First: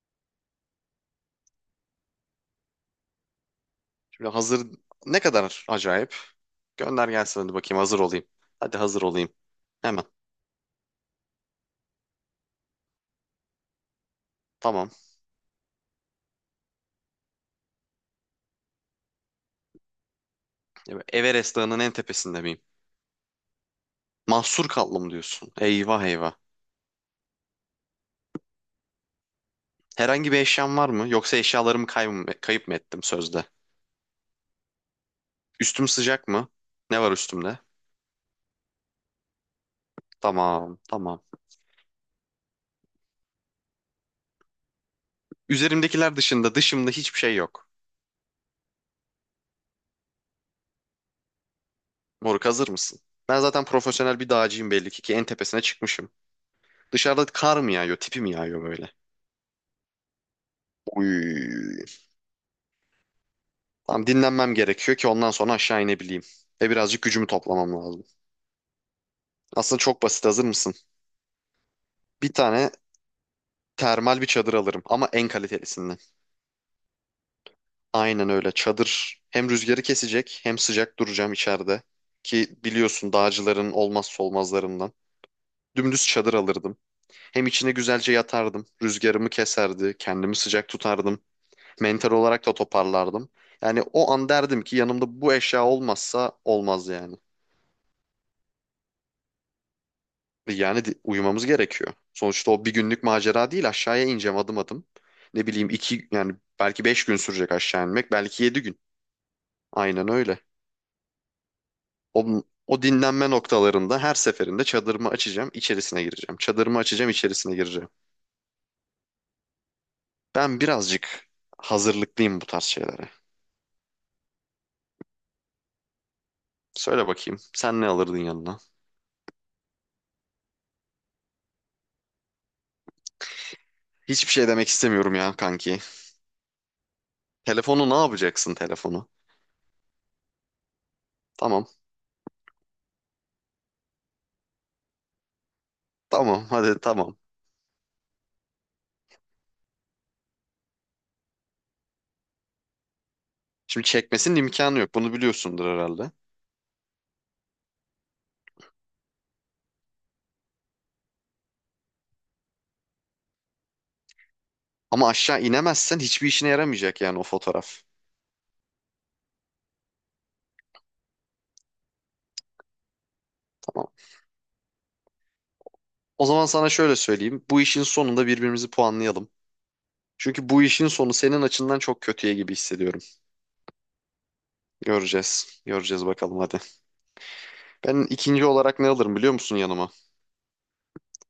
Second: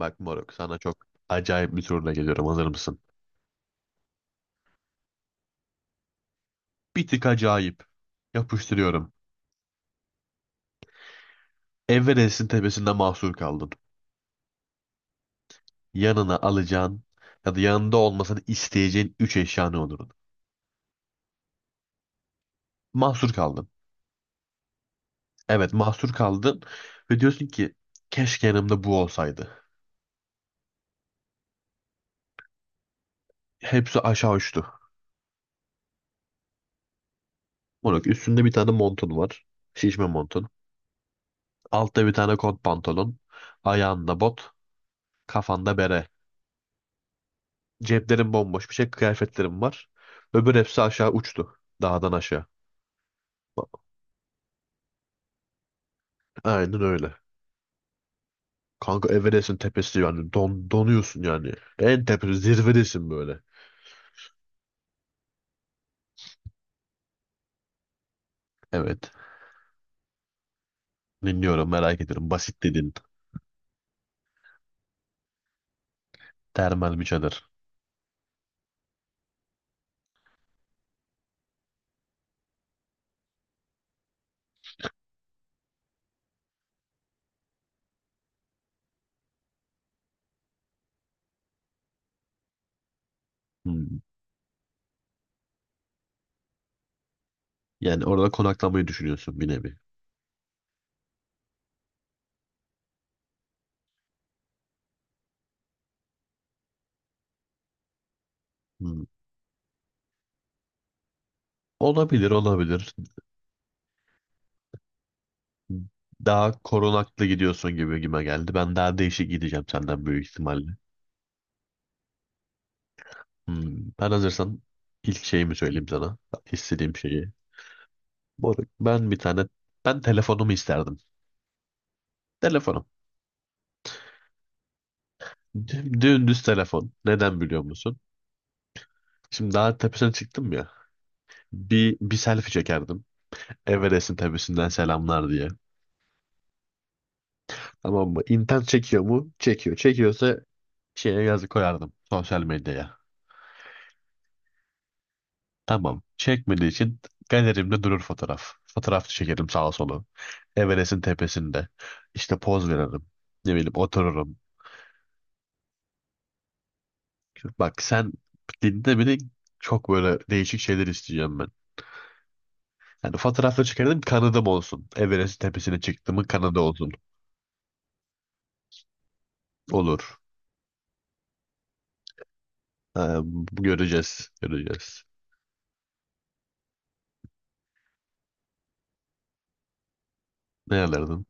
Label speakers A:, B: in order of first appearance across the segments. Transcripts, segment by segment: A: Bak moruk sana çok acayip bir soruna geliyorum. Hazır mısın?
B: Şimdi hazır. Ne kadar acayip?
A: Bir
B: Gönder
A: tık
B: gelsin hadi bakayım
A: acayip.
B: hazır olayım. Hadi hazır
A: Yapıştırıyorum.
B: olayım. Hemen.
A: Everest'in tepesinde mahsur kaldın.
B: Tamam.
A: Yanına alacağın ya da yanında olmasını isteyeceğin 3 eşya ne olurdu?
B: Ya ben Everest Dağı'nın en tepesinde miyim?
A: Mahsur kaldın.
B: Mahsur kaldım diyorsun.
A: Evet
B: Eyvah
A: mahsur
B: eyvah.
A: kaldın. Ve diyorsun ki keşke yanımda bu olsaydı.
B: Herhangi bir eşyam var mı? Yoksa eşyalarımı kayıp mı ettim sözde?
A: Hepsi aşağı uçtu.
B: Üstüm sıcak mı? Ne var üstümde?
A: Moruk üstünde bir tane montun var. Şişme montun.
B: Tamam tamam.
A: Altta bir tane kot pantolon. Ayağında bot. Kafanda bere.
B: Üzerimdekiler dışında dışımda hiçbir şey yok.
A: Ceplerim bomboş bir şey. Kıyafetlerim var. Öbür hepsi aşağı uçtu. Dağdan
B: Moruk
A: aşağı.
B: hazır mısın? Ben zaten profesyonel bir dağcıyım belli ki en tepesine çıkmışım.
A: Aynen öyle.
B: Dışarıda kar mı yağıyor, tipi mi yağıyor böyle?
A: Kanka Everest'in tepesi yani donuyorsun yani.
B: Uy.
A: En tepe zirvedesin böyle.
B: Tamam, dinlenmem gerekiyor ki ondan sonra aşağı inebileyim. Ve birazcık gücümü toplamam lazım.
A: Evet.
B: Aslında çok basit, hazır mısın?
A: Dinliyorum merak ediyorum.
B: Bir
A: Basit
B: tane
A: dedin.
B: termal bir çadır alırım, ama en kalitelisinden.
A: Termal bir çadır.
B: Aynen öyle, çadır hem rüzgarı kesecek hem sıcak duracağım içeride. Ki biliyorsun, dağcıların olmazsa olmazlarından. Dümdüz çadır alırdım. Hem içine güzelce yatardım. Rüzgarımı keserdi. Kendimi sıcak tutardım. Mental olarak da toparlardım. Yani
A: Hmm.
B: o an derdim ki yanımda bu eşya olmazsa olmaz yani.
A: Yani orada konaklamayı düşünüyorsun bir nevi.
B: Yani uyumamız gerekiyor. Sonuçta o bir günlük macera değil, aşağıya ineceğim adım adım. Ne bileyim iki, yani belki 5 gün sürecek aşağı inmek, belki 7 gün.
A: Hmm.
B: Aynen öyle.
A: Olabilir
B: O
A: olabilir.
B: dinlenme noktalarında her seferinde çadırımı açacağım, içerisine gireceğim.
A: Daha
B: Çadırımı açacağım,
A: korunaklı
B: içerisine
A: gidiyorsun
B: gireceğim.
A: gibi gime geldi. Ben daha değişik gideceğim senden büyük
B: Ben
A: ihtimalle.
B: birazcık hazırlıklıyım bu tarz şeylere.
A: Hmm. Ben hazırsan ilk şeyimi söyleyeyim sana. İstediğim
B: Söyle
A: şeyi.
B: bakayım, sen ne alırdın yanına?
A: Moruk, ben bir tane ben telefonumu isterdim. Telefonum.
B: Hiçbir şey demek istemiyorum ya kanki.
A: Dümdüz telefon. Neden biliyor
B: Telefonu ne
A: musun?
B: yapacaksın telefonu?
A: Şimdi daha tepesine çıktım ya.
B: Tamam
A: Bir selfie çekerdim. Everest'in tepesinden selamlar diye.
B: tamam hadi tamam.
A: Tamam mı? İnternet çekiyor mu? Çekiyor. Çekiyorsa şeye yazı koyardım. Sosyal medyaya.
B: Şimdi çekmesinin imkanı yok, bunu biliyorsundur
A: Tamam.
B: herhalde.
A: Çekmediği için galerimde durur fotoğraf. Fotoğraf çekerim sağa sola. Everest'in tepesinde. İşte poz veririm. Ne bileyim otururum.
B: Ama aşağı inemezsen hiçbir işine yaramayacak yani o
A: Bak
B: fotoğraf.
A: sen dinde bile çok böyle değişik şeyler isteyeceğim ben. Yani fotoğrafla
B: Tamam.
A: çıkardım kanadım olsun. Everest tepesine çıktığımın
B: O zaman
A: kanadı
B: sana
A: olsun.
B: şöyle söyleyeyim. Bu işin sonunda birbirimizi puanlayalım.
A: Olur.
B: Çünkü bu işin sonu senin açından çok kötüye gibi hissediyorum.
A: Ee, Göreceğiz. Göreceğiz.
B: Göreceğiz. Göreceğiz bakalım hadi. Ben ikinci olarak ne alırım biliyor musun yanıma?
A: Ne alırdın?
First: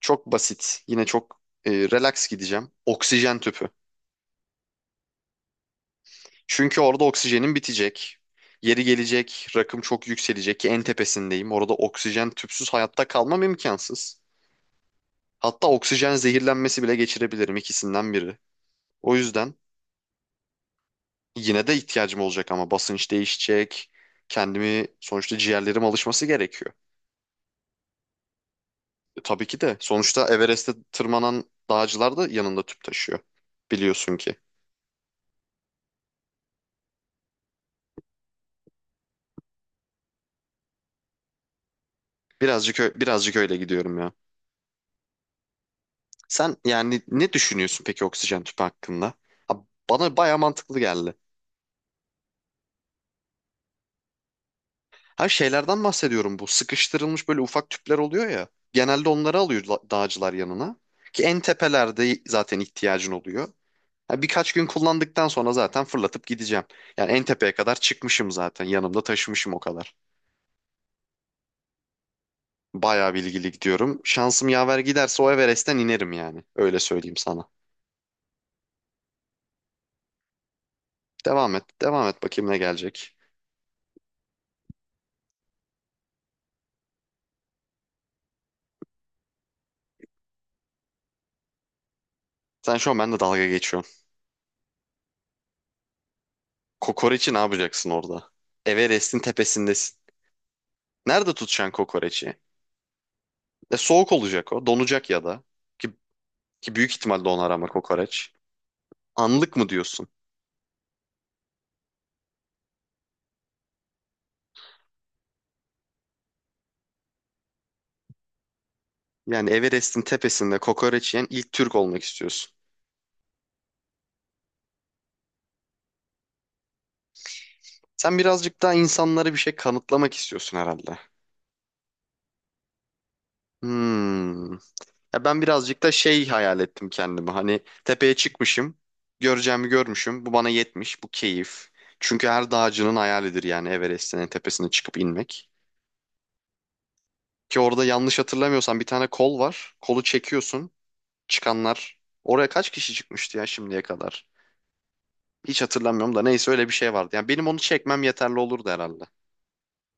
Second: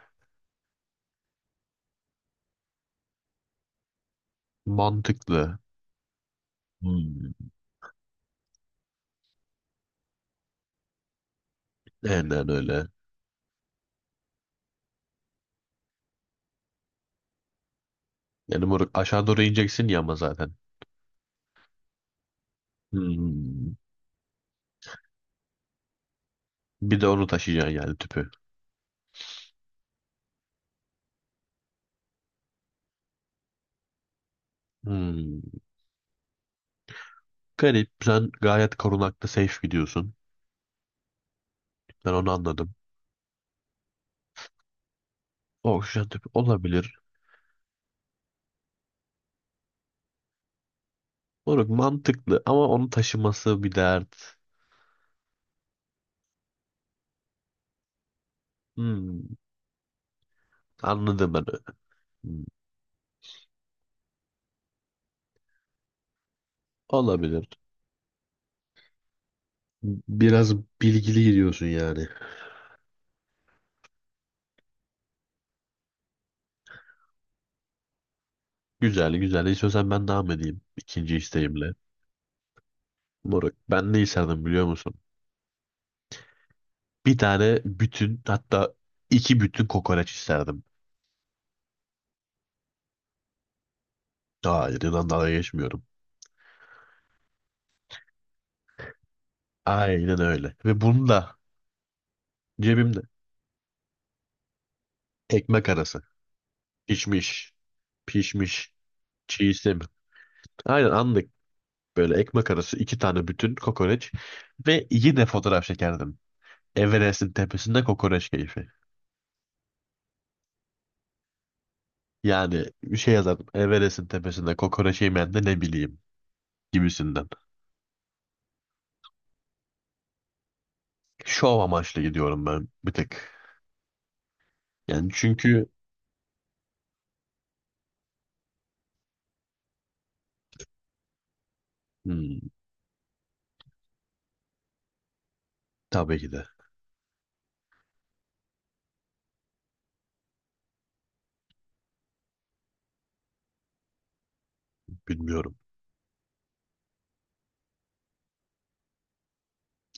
B: Çok basit. Yine çok relax gideceğim. Oksijen tüpü.
A: Mantıklı.
B: Çünkü orada
A: Hmm.
B: oksijenim bitecek. Yeri gelecek, rakım çok yükselecek ki en tepesindeyim. Orada oksijen
A: Aynen
B: tüpsüz
A: öyle.
B: hayatta kalmam imkansız. Hatta oksijen zehirlenmesi bile geçirebilirim, ikisinden biri.
A: Yani moruk
B: O
A: aşağı doğru
B: yüzden
A: ineceksin ya ama zaten.
B: yine de ihtiyacım olacak, ama basınç
A: Hmm.
B: değişecek. Kendimi, sonuçta ciğerlerim alışması gerekiyor.
A: Bir de onu taşıyacaksın yani tüpü.
B: E, tabii ki de sonuçta Everest'te tırmanan dağcılar da yanında tüp taşıyor. Biliyorsun ki.
A: Hmm. Garip. Sen gayet korunaklı safe gidiyorsun. Ben onu anladım.
B: Birazcık birazcık öyle gidiyorum ya.
A: Oksijen tüpü
B: Sen
A: olabilir.
B: yani ne düşünüyorsun peki oksijen tüpü hakkında? Ha, bana baya mantıklı geldi.
A: Moruk mantıklı ama onu taşıması bir dert.
B: Her şeylerden bahsediyorum bu. Sıkıştırılmış böyle ufak tüpler oluyor ya. Genelde
A: Hmm,
B: onları alıyor dağcılar yanına. Ki
A: anladım
B: en
A: ben.
B: tepelerde
A: Hmm,
B: zaten ihtiyacın oluyor. Ha, birkaç gün kullandıktan sonra zaten fırlatıp gideceğim. Yani en
A: olabilir.
B: tepeye kadar çıkmışım zaten. Yanımda taşımışım o kadar.
A: Biraz bilgili gidiyorsun yani.
B: Bayağı bilgili gidiyorum. Şansım yaver giderse o Everest'ten inerim yani. Öyle söyleyeyim sana.
A: Güzel güzel. İstiyorsan ben devam edeyim. İkinci
B: Devam et.
A: isteğimle.
B: Devam et bakayım ne gelecek.
A: Moruk ben ne isterdim biliyor musun? Bir tane bütün hatta iki bütün kokoreç isterdim.
B: Sen şu an benimle dalga geçiyorsun.
A: Hayır inan dalga geçmiyorum.
B: Kokoreçi ne yapacaksın orada? Everest'in tepesindesin.
A: Aynen öyle. Ve bunu
B: Nerede
A: da
B: tutacaksın kokoreçi?
A: cebimde.
B: Soğuk olacak o. Donacak ya da.
A: Ekmek
B: Ki,
A: arası.
B: ki büyük ihtimal donar
A: Pişmiş.
B: ama kokoreç.
A: Pişmiş. Çiğ
B: Anlık mı
A: istemiyorum.
B: diyorsun?
A: Aynen anlık. Böyle ekmek arası iki tane bütün kokoreç. Ve yine fotoğraf çekerdim. Everest'in tepesinde kokoreç keyfi.
B: Yani Everest'in tepesinde kokoreç yiyen ilk Türk olmak istiyorsun.
A: Yani bir şey yazardım. Everest'in tepesinde kokoreç yemeyen de ne bileyim gibisinden.
B: Sen birazcık daha insanlara bir şey kanıtlamak istiyorsun herhalde.
A: Şov amaçlı gidiyorum ben bir tek.
B: Hmm.
A: Yani
B: Ya ben
A: çünkü
B: birazcık da şey hayal ettim kendimi. Hani tepeye çıkmışım, göreceğimi görmüşüm. Bu bana yetmiş, bu keyif. Çünkü her
A: hmm,
B: dağcının hayalidir yani Everest'in en tepesine çıkıp inmek.
A: tabii ki de
B: Ki orada, yanlış hatırlamıyorsam, bir tane kol var. Kolu çekiyorsun. Çıkanlar. Oraya kaç kişi çıkmıştı ya şimdiye kadar?
A: bilmiyorum.
B: Hiç hatırlamıyorum da neyse, öyle bir şey vardı. Yani benim onu çekmem yeterli olurdu herhalde.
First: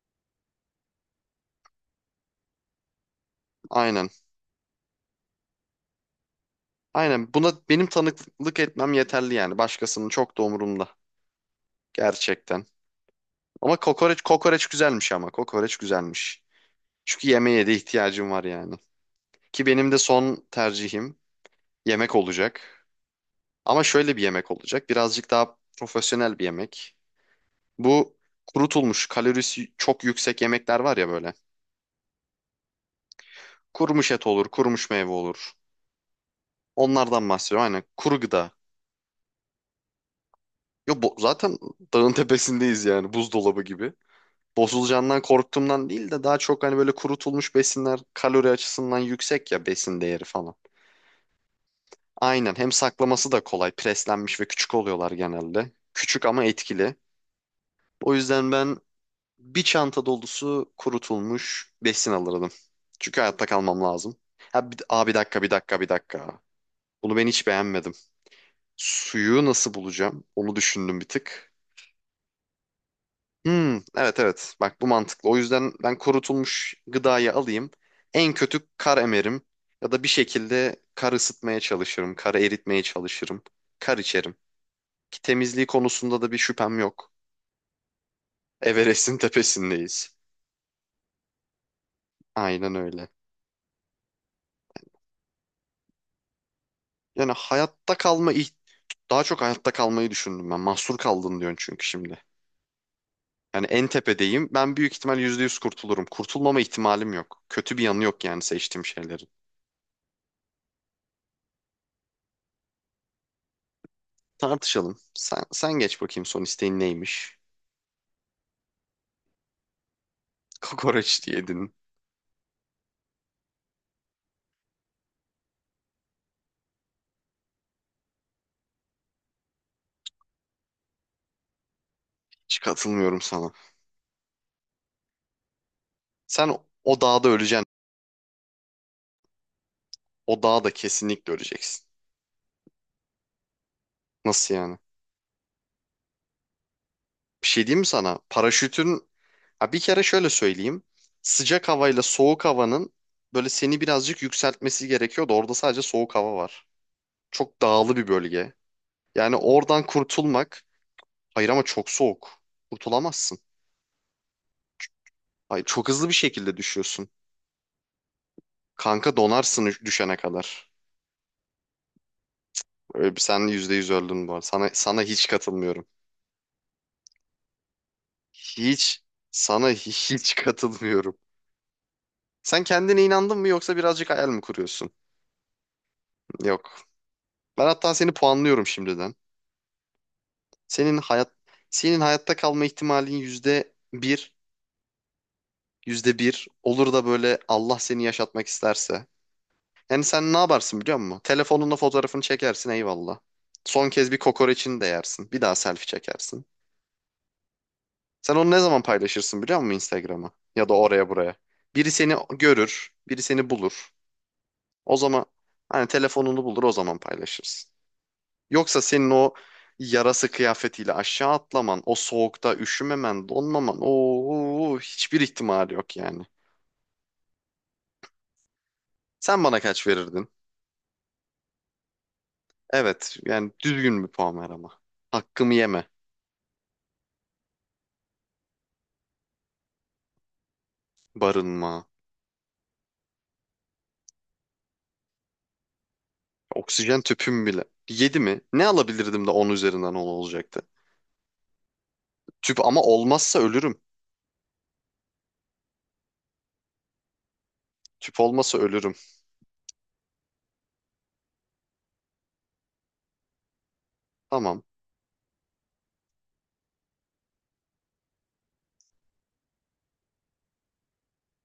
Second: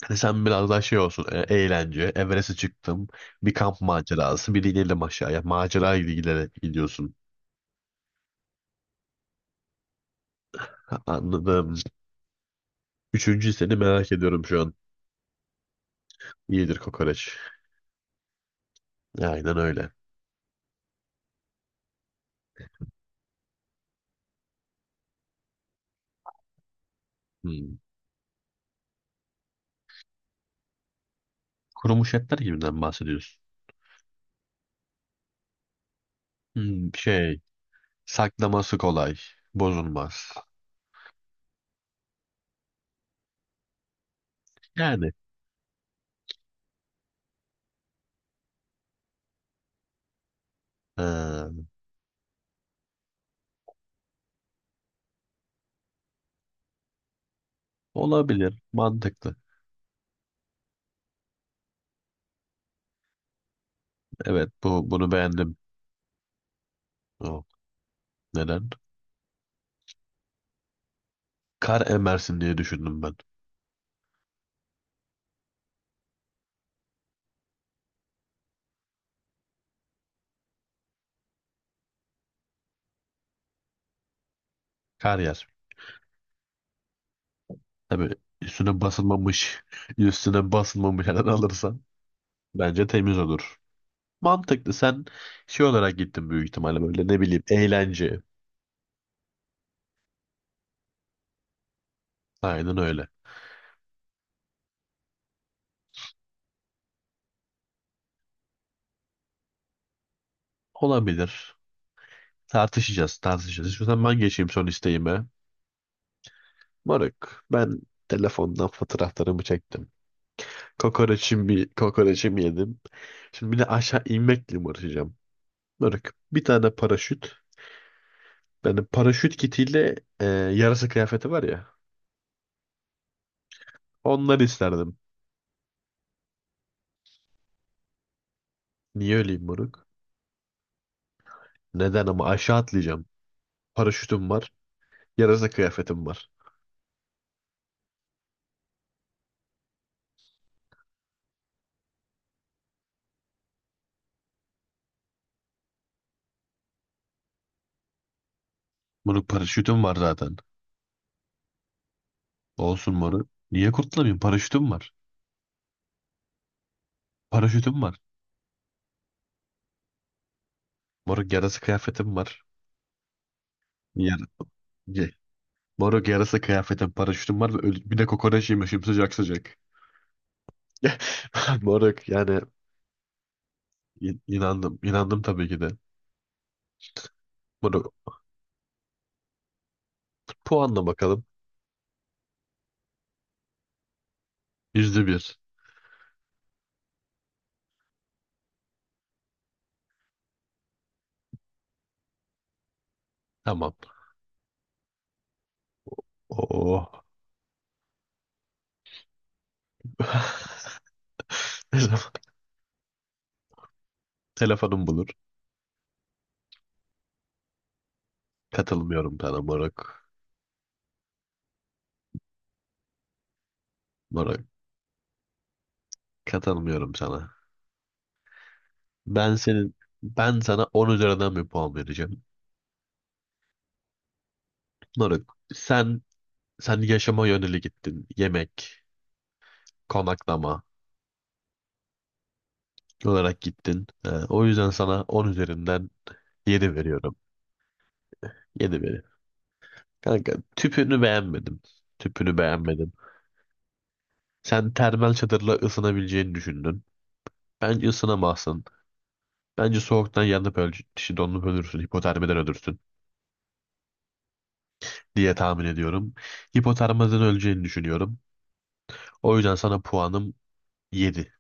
A: Hani sen biraz daha şey olsun eğlence. Everest'e çıktım. Bir kamp
B: Aynen.
A: macerası. Bir de inelim aşağıya. Macera gibi giderek gidiyorsun.
B: Aynen, buna benim tanıklık etmem yeterli yani. Başkasının çok da umurumda.
A: Ha, anladım.
B: Gerçekten.
A: Üçüncü seni
B: Ama
A: merak
B: kokoreç
A: ediyorum şu
B: kokoreç
A: an.
B: güzelmiş ama. Kokoreç güzelmiş.
A: İyidir
B: Çünkü
A: kokoreç.
B: yemeğe de ihtiyacım var yani.
A: Aynen
B: Ki
A: öyle.
B: benim de son tercihim yemek olacak. Ama şöyle bir yemek olacak. Birazcık daha profesyonel bir yemek.
A: Hmm.
B: Bu kurutulmuş, kalorisi çok yüksek yemekler var ya böyle.
A: Kurumuş etler gibinden bahsediyorsun.
B: Kurumuş et olur, kurumuş meyve olur.
A: Hmm,
B: Onlardan
A: şey.
B: bahsediyorum. Aynen, kuru gıda.
A: Saklaması kolay. Bozulmaz.
B: Yo, bu, zaten dağın tepesindeyiz yani, buzdolabı gibi.
A: Yani
B: Bozulacağından korktuğumdan değil de daha çok hani böyle kurutulmuş besinler kalori açısından yüksek ya, besin değeri falan.
A: ha,
B: Aynen, hem saklaması da kolay. Preslenmiş ve küçük oluyorlar genelde. Küçük ama etkili. O yüzden
A: olabilir.
B: ben
A: Mantıklı.
B: bir çanta dolusu kurutulmuş besin alırdım. Çünkü hayatta kalmam lazım.
A: Evet
B: Ha,
A: bu bunu
B: bir dakika bir
A: beğendim.
B: dakika bir dakika. Bunu ben
A: O,
B: hiç beğenmedim.
A: neden?
B: Suyu nasıl bulacağım? Onu düşündüm bir tık.
A: Kar emersin diye düşündüm ben.
B: Hmm, evet evet. Bak bu mantıklı. O yüzden ben kurutulmuş gıdayı alayım. En kötü kar emerim. Ya da bir şekilde kar ısıtmaya çalışırım. Kar eritmeye çalışırım. Kar içerim.
A: Kar
B: Ki
A: yer.
B: temizliği konusunda da bir şüphem yok.
A: Tabii üstüne
B: Everest'in
A: basılmamış
B: tepesindeyiz.
A: üstüne basılmamış yerden alırsan
B: Aynen
A: bence
B: öyle.
A: temiz olur. Mantıklı. Sen şey olarak gittin büyük ihtimalle böyle ne
B: Yani
A: bileyim
B: hayatta
A: eğlence.
B: kalma, daha çok hayatta kalmayı düşündüm ben. Mahsur kaldın diyorsun çünkü şimdi.
A: Aynen öyle.
B: Yani en tepedeyim. Ben büyük ihtimal %100 kurtulurum. Kurtulmama ihtimalim yok. Kötü bir yanı yok yani seçtiğim şeylerin.
A: Olabilir. Tartışacağız, tartışacağız. İstiyorsan ben geçeyim son
B: Tartışalım.
A: isteğime.
B: Sen geç bakayım, son isteğin neymiş?
A: Moruk, ben telefondan fotoğraflarımı çektim.
B: Kokoreç
A: Kokoreçimi,
B: diyedin.
A: kokoreçimi yedim. Şimdi bir de aşağı inmekle mi uğraşacağım? Bırak. Bir tane paraşüt. Benim paraşüt kitiyle yarasa kıyafeti var ya.
B: Hiç katılmıyorum sana.
A: Onları isterdim.
B: Sen o dağda öleceksin.
A: Niye öleyim moruk?
B: O dağda kesinlikle öleceksin.
A: Neden ama aşağı atlayacağım. Paraşütüm
B: Nasıl
A: var.
B: yani?
A: Yarasa kıyafetim var.
B: Bir şey diyeyim mi sana? Paraşütün... Ha, bir kere şöyle söyleyeyim. Sıcak havayla soğuk havanın böyle seni birazcık yükseltmesi gerekiyordu. Orada sadece soğuk hava var. Çok dağlı bir bölge.
A: Moruk
B: Yani oradan
A: paraşütüm var zaten.
B: kurtulmak... Hayır, ama çok soğuk.
A: Olsun moruk.
B: Kurtulamazsın.
A: Niye kurtulamayayım? Paraşütüm var.
B: Hayır, çok hızlı bir şekilde düşüyorsun.
A: Paraşütüm var.
B: Kanka donarsın düşene kadar.
A: Moruk yarasa kıyafetim var.
B: Sen %100
A: Yar
B: öldün bu arada. Sana
A: ye.
B: hiç katılmıyorum.
A: Moruk yarasa kıyafetim, paraşütüm var ve bir de kokoreç yemişim
B: Hiç.
A: sıcak sıcak.
B: Sana hiç katılmıyorum.
A: Moruk yani
B: Sen kendine inandın mı, yoksa birazcık hayal mi
A: İnandım.
B: kuruyorsun?
A: İnandım tabii ki de.
B: Yok. Ben hatta
A: Bunu
B: seni puanlıyorum şimdiden.
A: puanla
B: Senin
A: bakalım.
B: hayat senin hayatta kalma ihtimalin %1,
A: %1.
B: yüzde bir olur da böyle Allah seni yaşatmak isterse. Yani sen ne yaparsın biliyor musun? Telefonunla fotoğrafını çekersin, eyvallah.
A: Tamam.
B: Son kez bir kokoreçini de yersin. Bir daha selfie çekersin.
A: Oo.
B: Sen onu ne zaman paylaşırsın biliyor musun Instagram'a? Ya da oraya buraya. Biri
A: Telef-
B: seni görür, biri seni bulur.
A: Telefonum
B: O
A: bulur.
B: zaman, hani telefonunu bulur, o zaman paylaşırsın. Yoksa senin
A: Katılmıyorum
B: o
A: sana moruk.
B: yarası kıyafetiyle aşağı atlaman, o soğukta üşümemen, donmaman,
A: Moruk.
B: o hiçbir ihtimali yok yani.
A: Katılmıyorum sana. Ben
B: Sen bana
A: senin
B: kaç verirdin?
A: ben sana 10 üzerinden bir puan vereceğim.
B: Evet, yani düzgün bir puan ver ama.
A: Moruk.
B: Hakkımı yeme.
A: Sen yaşama yöneli gittin. Yemek, konaklama
B: Barınma,
A: olarak gittin. O yüzden sana 10 üzerinden 7
B: oksijen
A: veriyorum.
B: tüpüm bile. 7 mi? Ne
A: Yedi veriyorum.
B: alabilirdim de 10 üzerinden 10
A: Kanka
B: olacaktı?
A: tüpünü beğenmedim. Tüpünü
B: Tüp ama
A: beğenmedim.
B: olmazsa ölürüm.
A: Sen termal çadırla ısınabileceğini düşündün. Bence
B: Tüp olmasa
A: ısınamazsın.
B: ölürüm.
A: Bence soğuktan yanıp öl işte donup ölürsün, hipotermiden ölürsün
B: Tamam.
A: diye tahmin ediyorum. Hipotermiden öleceğini düşünüyorum. O yüzden sana puanım 7.